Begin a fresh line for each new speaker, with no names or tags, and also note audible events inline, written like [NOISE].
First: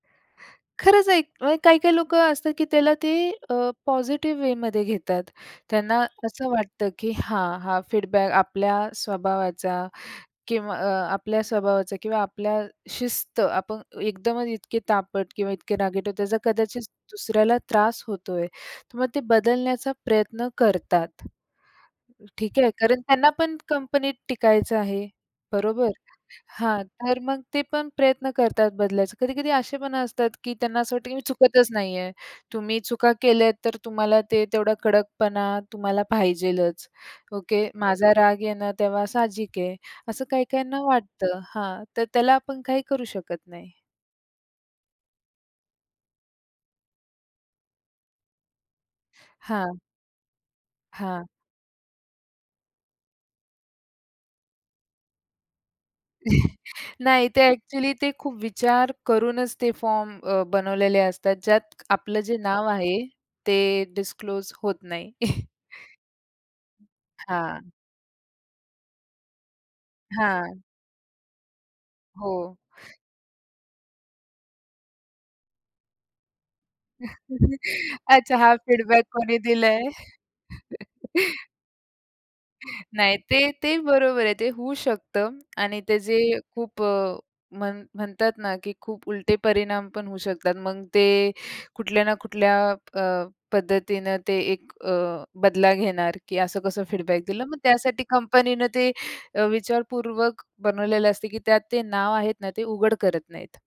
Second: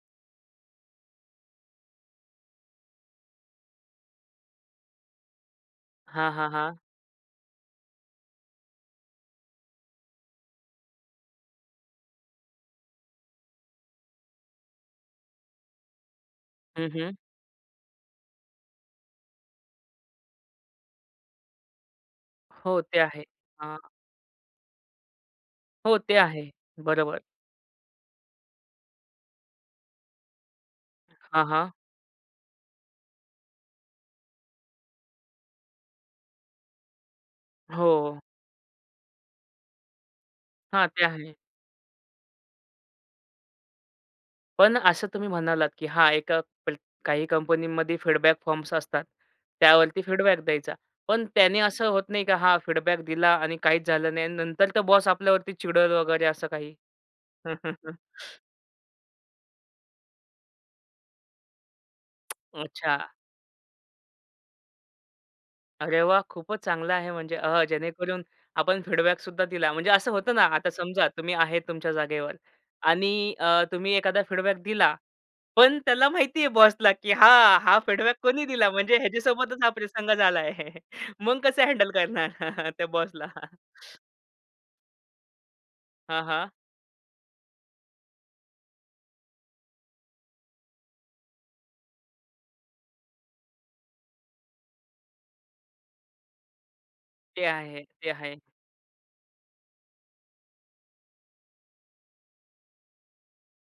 खरंच आहे. म्हणजे काही-काही लोकं असतात की त्याला ते अ, पॉझिटिव्ह वेमध्ये घेतात. त्यांना
हां,
असं
हां, हां.
वाटतं की हां, हा, फीडबॅक आपल्या स्वभावाचा किंव अ आपल्या स्वभावाचा किंवा आपल्या शिस्त आपण अ एकदमच इतके तापट किंवा इतके रागीट आहोत याचा कदाचित
हं, हं.
दुसऱ्याला त्रास होतोय, तर मग ते बदलण्याचा प्रयत्न करतात. ठीक आहे?
हो,
कारण
ते आहे.
त्यांना पण
हां.
कंपनीत टिकायचं आहे, बरोबर?
हो, ते आहे.
हां, तर
बरोबर.
मग ते पण प्रयत्न करतात बदलायचा. कधी-कधी असे पण असतात की त्यांना असं वाटतं की मी
हां,
चुकतच
हां.
नाही आहे. तुम्ही चुका केल्या तर तुम्हाला ते तेवढा कडकपणा तुम्हाला पाहिजेच, ओके. माझा
हो.
राग येणं तेव्हा साहजिक आहे. असं काही-काहींना
हां, ते आहे.
वाटतं हां, तर त्याला आपण काही करू शकत नाही.
पण असं तुम्ही म्हणालात की "हां एका प काही कंपनीमध्ये फीडबॅक फॉर्म्स असतात.
हां.
त्यावरती फीडबॅक द्यायचा." पण
हां.
त्याने असं होत नाही की हा फीडबॅक दिला आणि काहीच झालं नाही आणि नंतर तर बॉस आपल्यावरती चिडेल वगैरे असं
[CHUCKLES]
काही?
नाही, ते एक्चुअली
[CHUCKLES]
ते खूप विचार करूनच ते फॉर्म अ, बनवलेले असतात. ज्यात आपलं जे नाव आहे,
अच्छा.
ते डिस्क्लोज होत नाही. [CHUCKLES]
अरे वाह! खूपच चांगलं आहे म्हणजे.
हां.
अह, जेणेकरून आपण फीडबॅकसुद्धा दिला. म्हणजे असं होतं ना,
हां.
आता समजा तुम्ही आहेत तुमच्या जागेवर
हो.
आणि अ, तुम्ही एखादा फीडबॅक दिला. पण त्याला माहितीये बॉसला की हां, हा
[LAUGHS]
फीडबॅक
अच्छा,
कोणी
हा
दिला म्हणजे
फीडबॅक कोणी
ह्याच्यासोबतच हा
दिलंय.
प्रसंग झालाय. मग
[CHUCKLES]
कसं हँडल करणार
[CHUCKLES]
त्या
नाही,
बॉसला?
ते, ते बरोबर आहे. ते होऊ शकतं आणि ते जे
हां, हां.
खूप अ, म्हण म्हणतात ना की खूप उलटे परिणाम पण होऊ शकतात. मग ते कुठल्या ना कुठल्या अ, पद्धतीनं ते एक अ, बदला घेणार, की असं कसं फीडबॅक दिलं.
ते
मग
आहे,
त्यासाठी
ते आहे.
कंपनीनं ते अ, विचारपूर्वक बनवलेलं असते की त्यात ते नाव आहेत ना, ते उघड करत नाहीत.